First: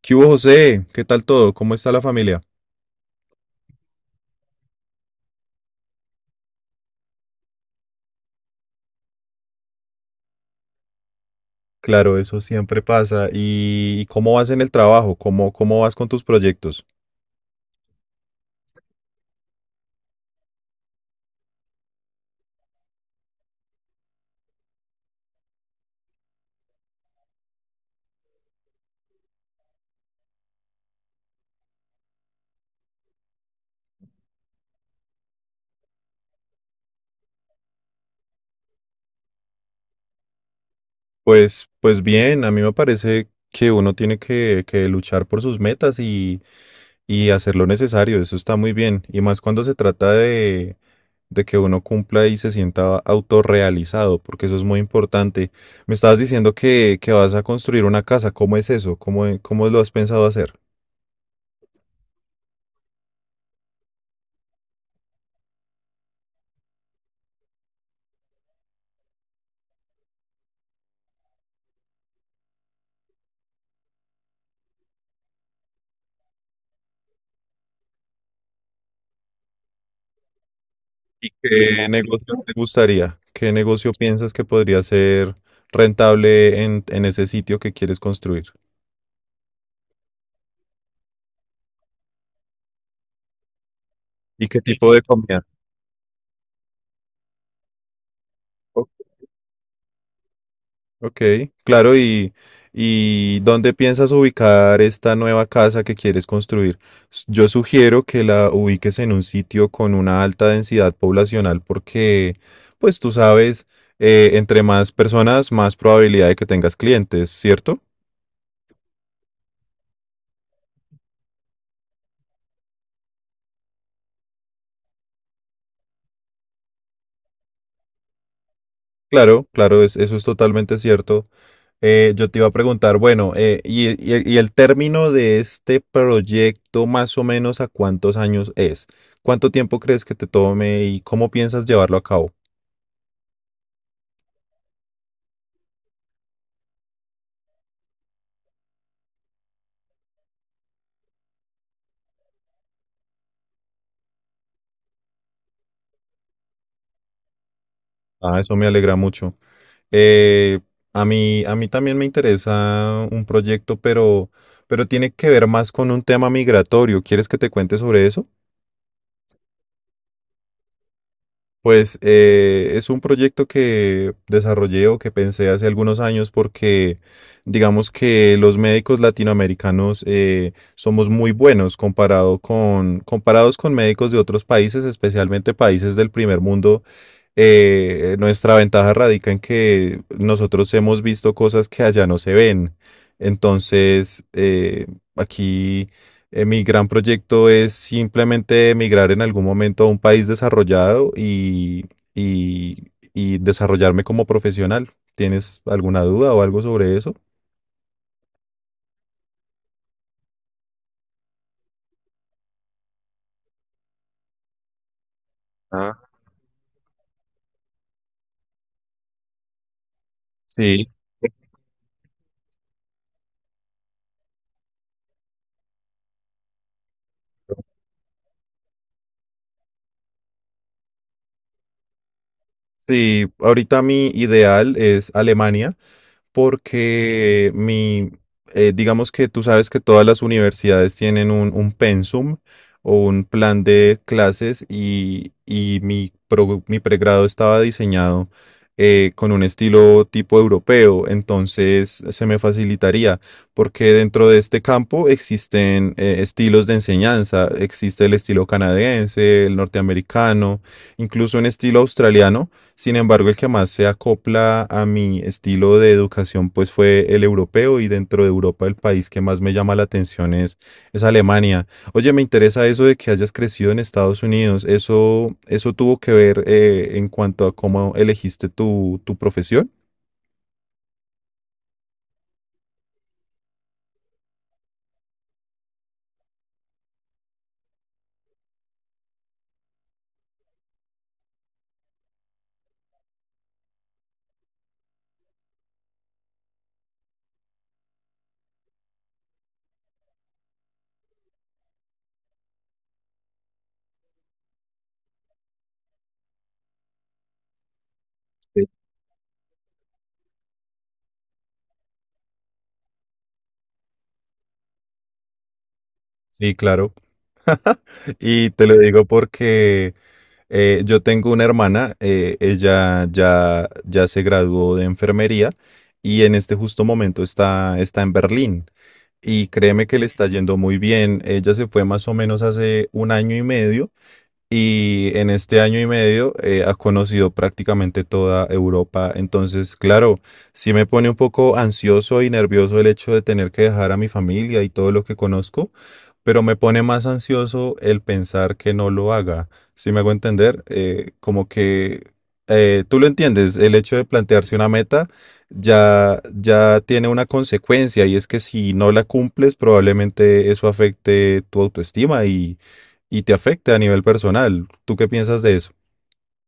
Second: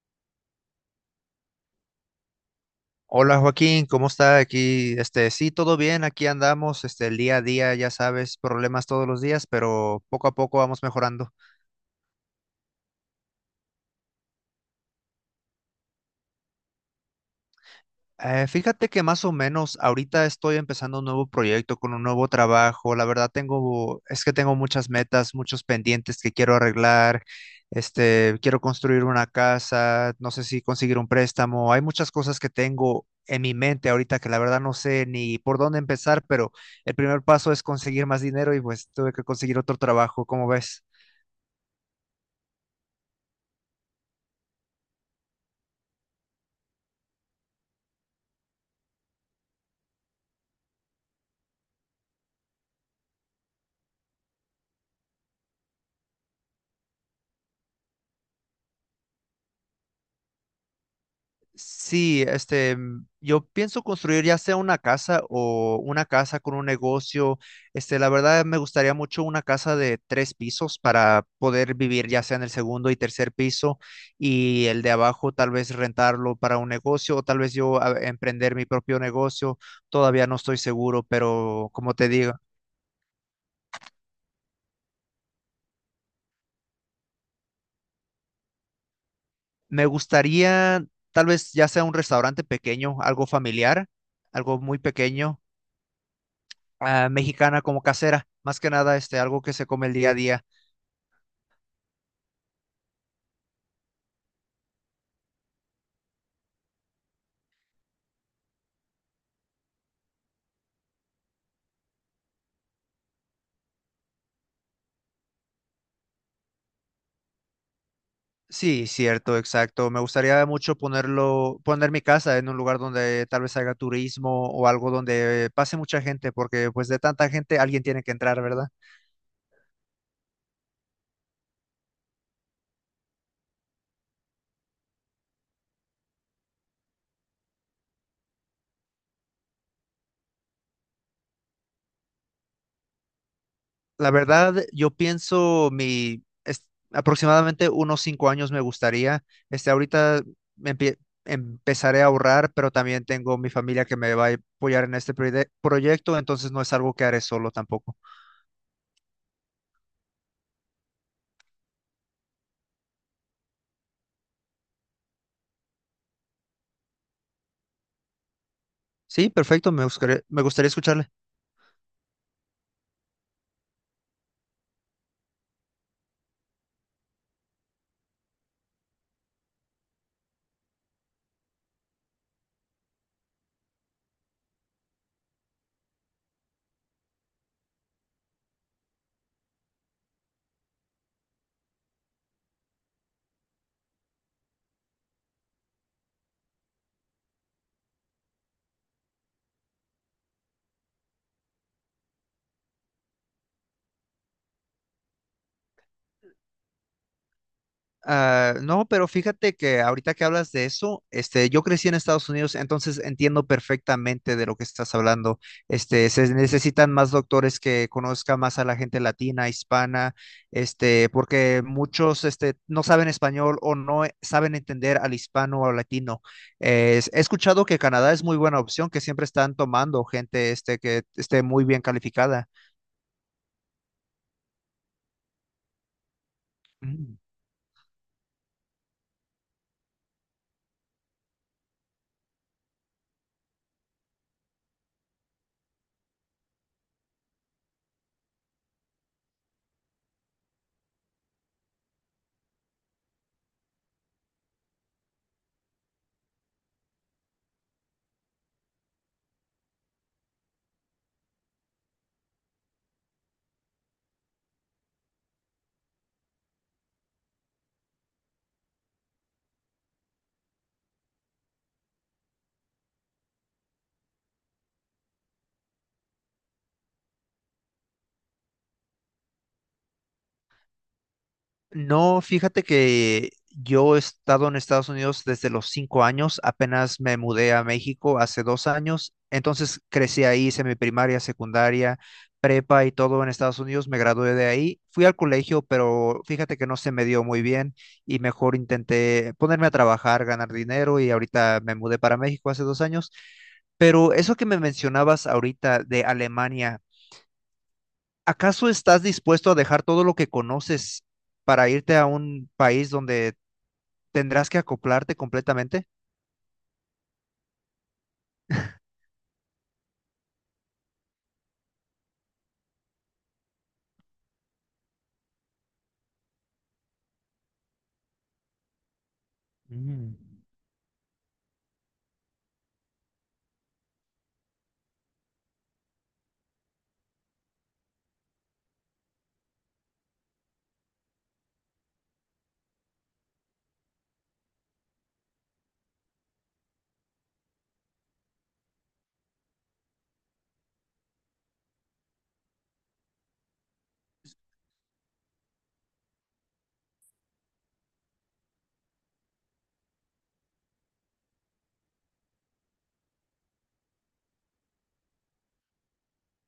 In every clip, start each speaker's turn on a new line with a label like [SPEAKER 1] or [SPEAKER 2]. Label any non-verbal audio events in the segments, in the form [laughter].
[SPEAKER 1] ¿Qué hubo, José? ¿Qué tal todo? ¿Cómo está la familia?
[SPEAKER 2] Hola Joaquín, ¿cómo está aquí? Sí, todo bien, aquí andamos, el día a día, ya sabes, problemas todos los días, pero poco a poco vamos mejorando.
[SPEAKER 1] Claro, eso siempre pasa. ¿Y cómo vas en el trabajo? ¿Cómo vas con tus proyectos?
[SPEAKER 2] Fíjate que más o menos ahorita estoy empezando un nuevo proyecto con un nuevo trabajo. La verdad es que tengo muchas metas, muchos pendientes que quiero arreglar. Quiero construir una casa, no sé si conseguir un préstamo. Hay muchas cosas que tengo en mi mente ahorita que la verdad no sé ni por dónde empezar, pero el primer paso es conseguir más dinero y pues tuve que conseguir otro trabajo. ¿Cómo ves?
[SPEAKER 1] Pues bien, a mí me parece que uno tiene que luchar por sus metas y hacer lo necesario. Eso está muy bien. Y más cuando se trata de que uno cumpla y se sienta autorrealizado, porque eso es muy importante. Me estabas diciendo que vas a construir una casa. ¿Cómo es eso? ¿Cómo lo has pensado hacer?
[SPEAKER 2] Sí, yo pienso construir ya sea una casa o una casa con un negocio. La verdad me gustaría mucho una casa de tres pisos para poder vivir ya sea en el segundo y tercer piso y el de abajo tal vez rentarlo para un negocio o tal vez yo emprender mi propio negocio. Todavía no estoy seguro, pero
[SPEAKER 1] ¿Qué
[SPEAKER 2] como te digo,
[SPEAKER 1] negocio te gustaría? ¿Qué negocio piensas que podría ser rentable en ese sitio que quieres construir?
[SPEAKER 2] me gustaría tal vez ya sea un restaurante pequeño, algo familiar,
[SPEAKER 1] ¿Y
[SPEAKER 2] algo
[SPEAKER 1] qué
[SPEAKER 2] muy
[SPEAKER 1] tipo de
[SPEAKER 2] pequeño.
[SPEAKER 1] comida?
[SPEAKER 2] Mexicana como casera, más que
[SPEAKER 1] O-
[SPEAKER 2] nada algo que se come el día a día.
[SPEAKER 1] Ok, claro, ¿y dónde piensas ubicar esta nueva casa que quieres construir? Yo sugiero que la ubiques en un sitio con una alta densidad poblacional porque, pues tú sabes, entre más personas, más probabilidad de que tengas clientes, ¿cierto?
[SPEAKER 2] Sí, cierto, exacto. Me gustaría mucho poner mi casa en un lugar donde tal vez haga turismo o algo donde pase mucha gente, porque pues de tanta gente alguien tiene que entrar, ¿verdad?
[SPEAKER 1] Claro, claro, eso es totalmente cierto. Yo te iba a preguntar, bueno, y el término de este proyecto más o menos ¿a cuántos años es? ¿Cuánto tiempo crees que te tome y cómo piensas llevarlo a cabo?
[SPEAKER 2] La verdad, yo pienso aproximadamente unos 5 años me gustaría. Ahorita me empie- empezaré a ahorrar, pero también tengo mi familia que me va a apoyar en este proyecto, entonces no es algo que haré solo tampoco.
[SPEAKER 1] Ah, eso me alegra mucho. Eh, a mí también me interesa un proyecto, pero tiene que ver más con un tema migratorio. ¿Quieres que te cuente sobre eso?
[SPEAKER 2] Sí, perfecto, me gustaría escucharle.
[SPEAKER 1] Pues es un proyecto que desarrollé o que pensé hace algunos años porque digamos que los médicos latinoamericanos somos muy buenos comparados con médicos de otros países, especialmente países del primer mundo. Nuestra ventaja radica en que nosotros hemos visto cosas que allá no se ven. Entonces, aquí mi gran proyecto es simplemente emigrar en algún momento a un país desarrollado y desarrollarme como profesional. ¿Tienes alguna duda o algo sobre eso?
[SPEAKER 2] No, pero fíjate que ahorita que hablas de eso, yo crecí en Estados Unidos, entonces entiendo perfectamente de lo que estás hablando.
[SPEAKER 1] Ah,
[SPEAKER 2] Se necesitan más doctores que conozcan más a la gente latina, hispana,
[SPEAKER 1] sí,
[SPEAKER 2] porque muchos, no saben español o no e- saben entender al hispano o latino. He escuchado que Canadá es muy buena opción, que siempre están tomando gente, que esté muy bien calificada.
[SPEAKER 1] sí, ahorita mi ideal es Alemania.
[SPEAKER 2] Mm.
[SPEAKER 1] Porque mi, digamos que tú sabes que todas las universidades tienen un pensum o un plan de clases y mi pregrado estaba diseñado con un estilo tipo europeo, entonces se me facilitaría, porque dentro de este campo existen estilos de enseñanza, existe el estilo canadiense, el norteamericano, incluso un estilo australiano. Sin embargo, el que más se acopla a mi estilo de educación, pues fue el europeo y dentro de Europa el país que más me llama la atención es Alemania. Oye, me interesa eso de que hayas crecido en Estados Unidos. ¿Eso, eso tuvo que ver en cuanto a cómo elegiste tu profesión?
[SPEAKER 2] No, fíjate que yo he estado en Estados Unidos desde los 5 años, apenas me mudé a México hace 2 años, entonces crecí ahí, hice mi primaria, secundaria, prepa y todo en Estados Unidos, me gradué de ahí, fui al colegio, pero fíjate que no se me dio muy bien y mejor intenté ponerme a trabajar, ganar dinero y ahorita me mudé para México hace 2 años. Pero eso que me mencionabas ahorita de Alemania,
[SPEAKER 1] Sí,
[SPEAKER 2] ¿acaso estás dispuesto a dejar todo lo que conoces para irte a un país donde tendrás que acoplarte completamente?
[SPEAKER 1] sí, claro. [laughs] Y te lo digo porque yo tengo una hermana, ella ya se graduó de enfermería y en este justo momento está en Berlín. Y créeme que le
[SPEAKER 2] Mm.
[SPEAKER 1] está yendo muy bien. Ella se fue más o menos hace un año y medio y en este año y medio ha conocido prácticamente toda Europa. Entonces, claro, sí me pone un poco ansioso y nervioso el hecho de tener que dejar a mi familia y todo lo que conozco, pero me pone más ansioso el pensar que no lo haga. Si me hago entender, como que tú lo entiendes, el hecho de plantearse una meta ya tiene una consecuencia y es que si no la cumples, probablemente eso afecte tu autoestima y te afecta a nivel personal. ¿Tú qué piensas de eso?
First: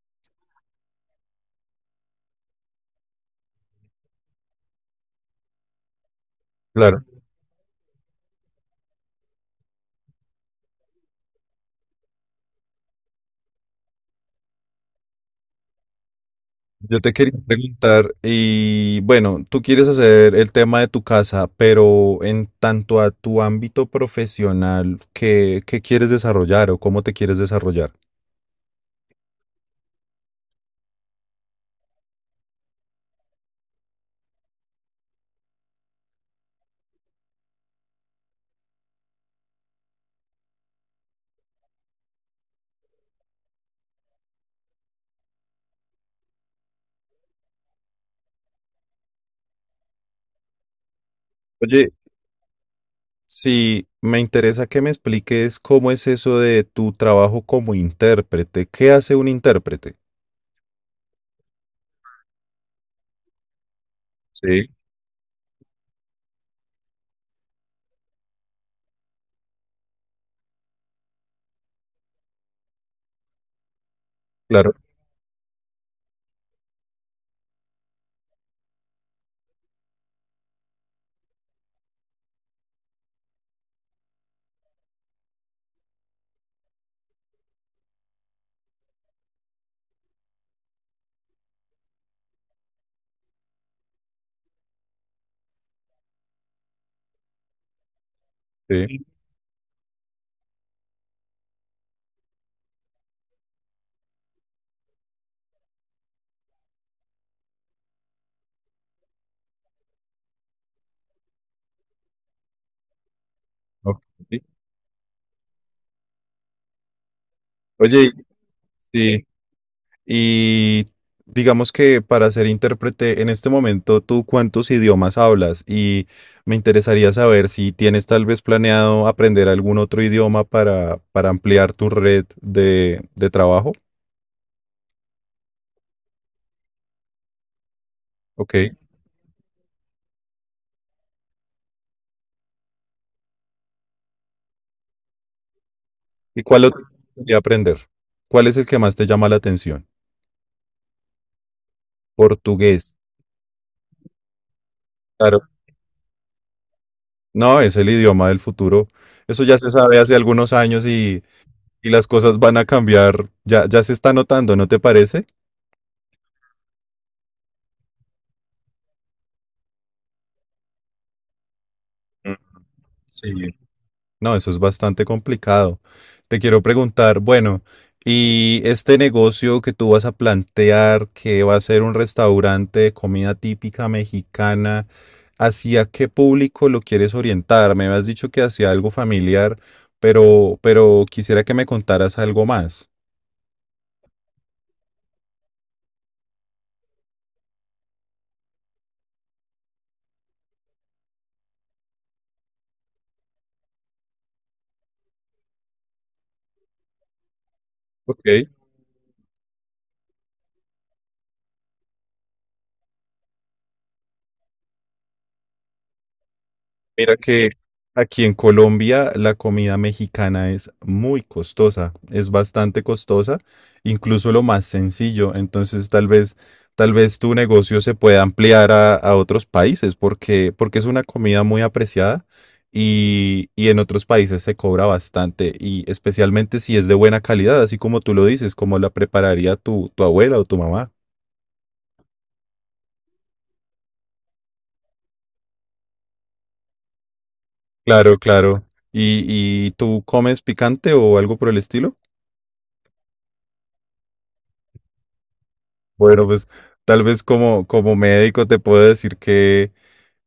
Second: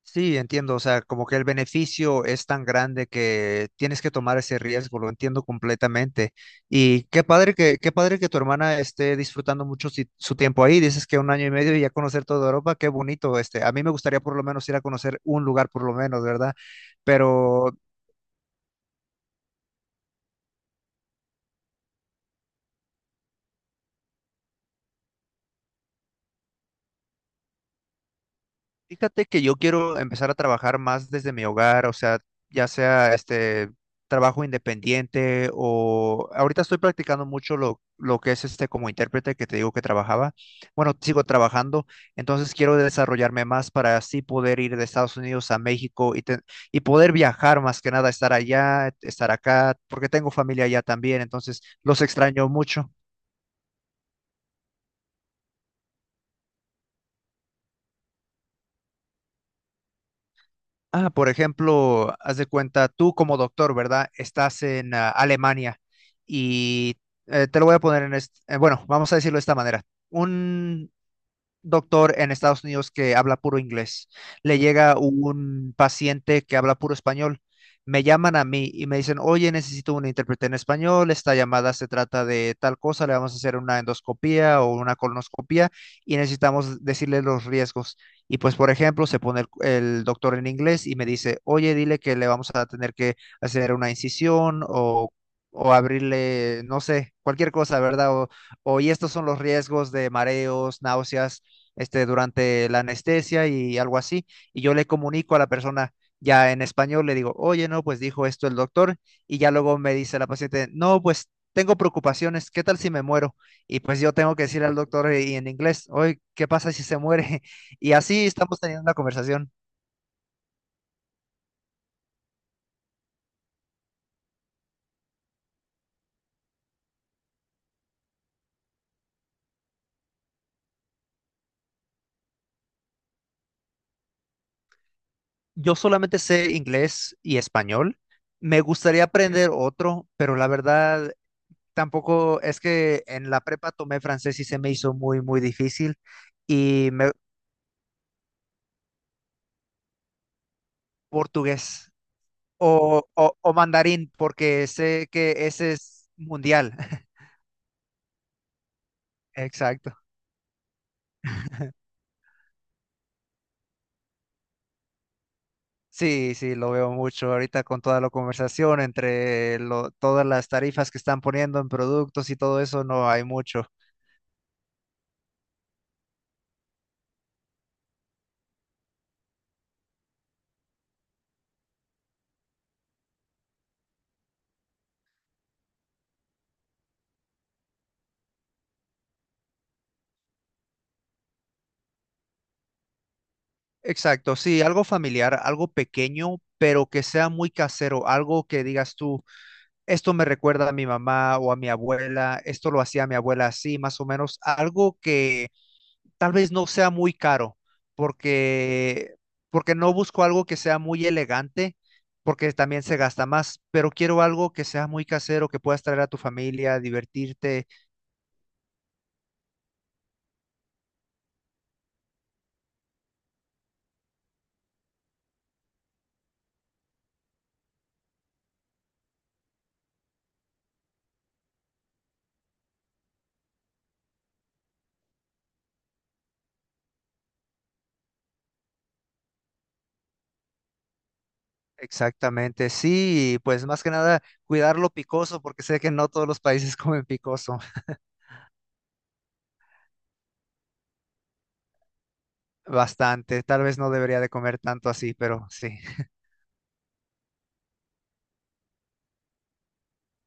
[SPEAKER 2] Sí, entiendo, o sea, como que el beneficio es tan grande que tienes que tomar ese riesgo, lo entiendo completamente. Y
[SPEAKER 1] Claro,
[SPEAKER 2] qué padre que tu hermana esté disfrutando mucho su tiempo ahí. Dices que un año y medio y ya conocer toda Europa, qué bonito. A mí me gustaría por lo menos ir a conocer un lugar por lo menos, ¿verdad? Mm.
[SPEAKER 1] yo te quería
[SPEAKER 2] Pero
[SPEAKER 1] preguntar, y bueno, tú quieres hacer el tema de tu casa, pero en tanto a tu ámbito profesional, ¿qué quieres desarrollar o cómo te quieres desarrollar?
[SPEAKER 2] fíjate que yo quiero empezar a trabajar más desde mi hogar, o sea, ya sea este trabajo independiente o ahorita estoy practicando mucho lo que es como intérprete que te digo que trabajaba. Bueno, sigo trabajando, entonces quiero desarrollarme más para así poder ir de Estados Unidos a México y, y poder viajar más que nada, estar allá, estar acá, porque tengo familia allá también, entonces
[SPEAKER 1] Oye,
[SPEAKER 2] los extraño mucho.
[SPEAKER 1] sí, me interesa que me expliques cómo es eso de tu trabajo como intérprete. ¿Qué hace un intérprete?
[SPEAKER 2] Por ejemplo, haz de cuenta, tú como doctor, ¿verdad? Estás
[SPEAKER 1] Sí,
[SPEAKER 2] en Alemania y te lo voy a poner en bueno, vamos a decirlo de esta manera. Un doctor en Estados Unidos que habla puro inglés. Le
[SPEAKER 1] claro,
[SPEAKER 2] llega un paciente que habla puro español. Me llaman a mí y me dicen, oye, necesito un intérprete en español, esta llamada se trata de tal cosa, le vamos a hacer una endoscopía o una colonoscopía y necesitamos decirle los riesgos. Y pues, por ejemplo, se pone el doctor en inglés y me dice, oye, dile que le vamos a tener que hacer una incisión o abrirle, no sé, cualquier cosa, ¿verdad? O, y
[SPEAKER 1] sí.
[SPEAKER 2] estos son los riesgos de mareos, náuseas, durante la anestesia y algo así, y yo le comunico a la persona ya en español, le digo, oye, no, pues dijo esto el doctor, y ya luego me dice la paciente, no, pues tengo preocupaciones, ¿qué tal si me muero? Y
[SPEAKER 1] Ok.
[SPEAKER 2] pues yo tengo que decir al doctor, y en inglés, oye, ¿qué pasa si se muere? [laughs] Y
[SPEAKER 1] Oye,
[SPEAKER 2] así estamos teniendo una
[SPEAKER 1] sí,
[SPEAKER 2] conversación.
[SPEAKER 1] y digamos que para ser intérprete en este momento, ¿tú cuántos idiomas hablas? Y me interesaría saber si tienes tal vez planeado aprender algún otro idioma para ampliar tu red de trabajo.
[SPEAKER 2] Yo solamente sé inglés y español.
[SPEAKER 1] Ok.
[SPEAKER 2] Me gustaría aprender otro, pero la verdad tampoco, es que en la prepa tomé francés y se me hizo muy, muy difícil.
[SPEAKER 1] ¿Y cuál otro
[SPEAKER 2] Y
[SPEAKER 1] te
[SPEAKER 2] me,
[SPEAKER 1] gustaría aprender? ¿Cuál es el que más te llama la atención?
[SPEAKER 2] portugués
[SPEAKER 1] Portugués.
[SPEAKER 2] o mandarín, porque sé
[SPEAKER 1] Claro,
[SPEAKER 2] que ese es mundial. [laughs]
[SPEAKER 1] no, es el idioma del futuro. Eso ya se
[SPEAKER 2] Exacto.
[SPEAKER 1] sabe hace algunos años y las cosas van a cambiar. Ya, ya se está notando, ¿no te parece?
[SPEAKER 2] Sí, sí, lo veo mucho ahorita con toda la conversación entre todas las tarifas que están poniendo en productos
[SPEAKER 1] Mm,
[SPEAKER 2] y todo eso, no hay
[SPEAKER 1] sí.
[SPEAKER 2] mucho.
[SPEAKER 1] No, eso es bastante complicado. Te quiero preguntar, bueno, ¿y este negocio que tú vas a plantear, que va a ser un restaurante de comida típica mexicana, ¿hacia qué público lo quieres orientar? Me has dicho que hacia algo familiar, pero quisiera que me contaras algo más.
[SPEAKER 2] Exacto, sí, algo familiar, algo pequeño, pero que sea muy casero, algo que digas tú, esto me recuerda a mi mamá o a mi abuela, esto lo hacía mi abuela así, más o menos, algo que tal vez no sea muy caro,
[SPEAKER 1] Ok.
[SPEAKER 2] porque, porque no busco algo que sea muy elegante, porque también se gasta más, pero quiero algo que sea muy casero, que puedas traer a tu familia,
[SPEAKER 1] Mira que
[SPEAKER 2] divertirte.
[SPEAKER 1] aquí en Colombia la comida mexicana es muy costosa, es bastante costosa, incluso lo más sencillo. Entonces, tal vez tu negocio se pueda ampliar a otros países porque, porque es una comida muy apreciada y en otros países se cobra bastante y especialmente si es de buena calidad, así como tú lo dices, como la prepararía tu abuela o tu mamá.
[SPEAKER 2] Exactamente, sí, pues más que nada cuidar lo picoso, porque sé que no todos los países [laughs] comen picoso
[SPEAKER 1] Claro, claro. Y tú comes picante o algo por el estilo?
[SPEAKER 2] bastante, tal vez no debería de comer tanto así, pero sí.
[SPEAKER 1] Bueno, pues tal vez como médico te puedo decir que,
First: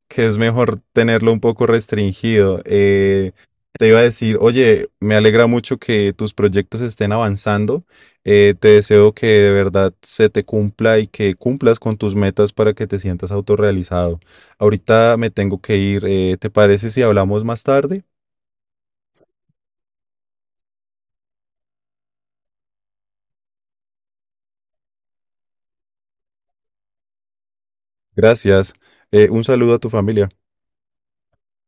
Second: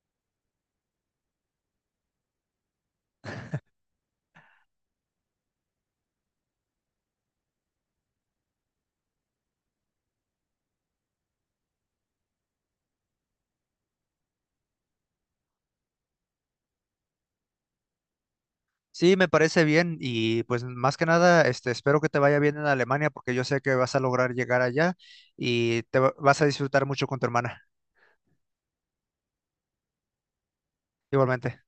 [SPEAKER 1] que es mejor tenerlo un poco restringido. Te iba a decir, oye, me alegra mucho que tus proyectos estén avanzando. Te deseo que de verdad se te cumpla y que cumplas con tus metas para que te sientas autorrealizado. Ahorita me tengo que ir. ¿Te parece si hablamos más tarde?
[SPEAKER 2] Sí, me parece bien y pues más que nada, espero que te vaya bien en Alemania, porque yo sé que vas a lograr llegar allá y vas a disfrutar mucho con tu hermana.
[SPEAKER 1] Gracias. Un saludo a tu familia.
[SPEAKER 2] Igualmente.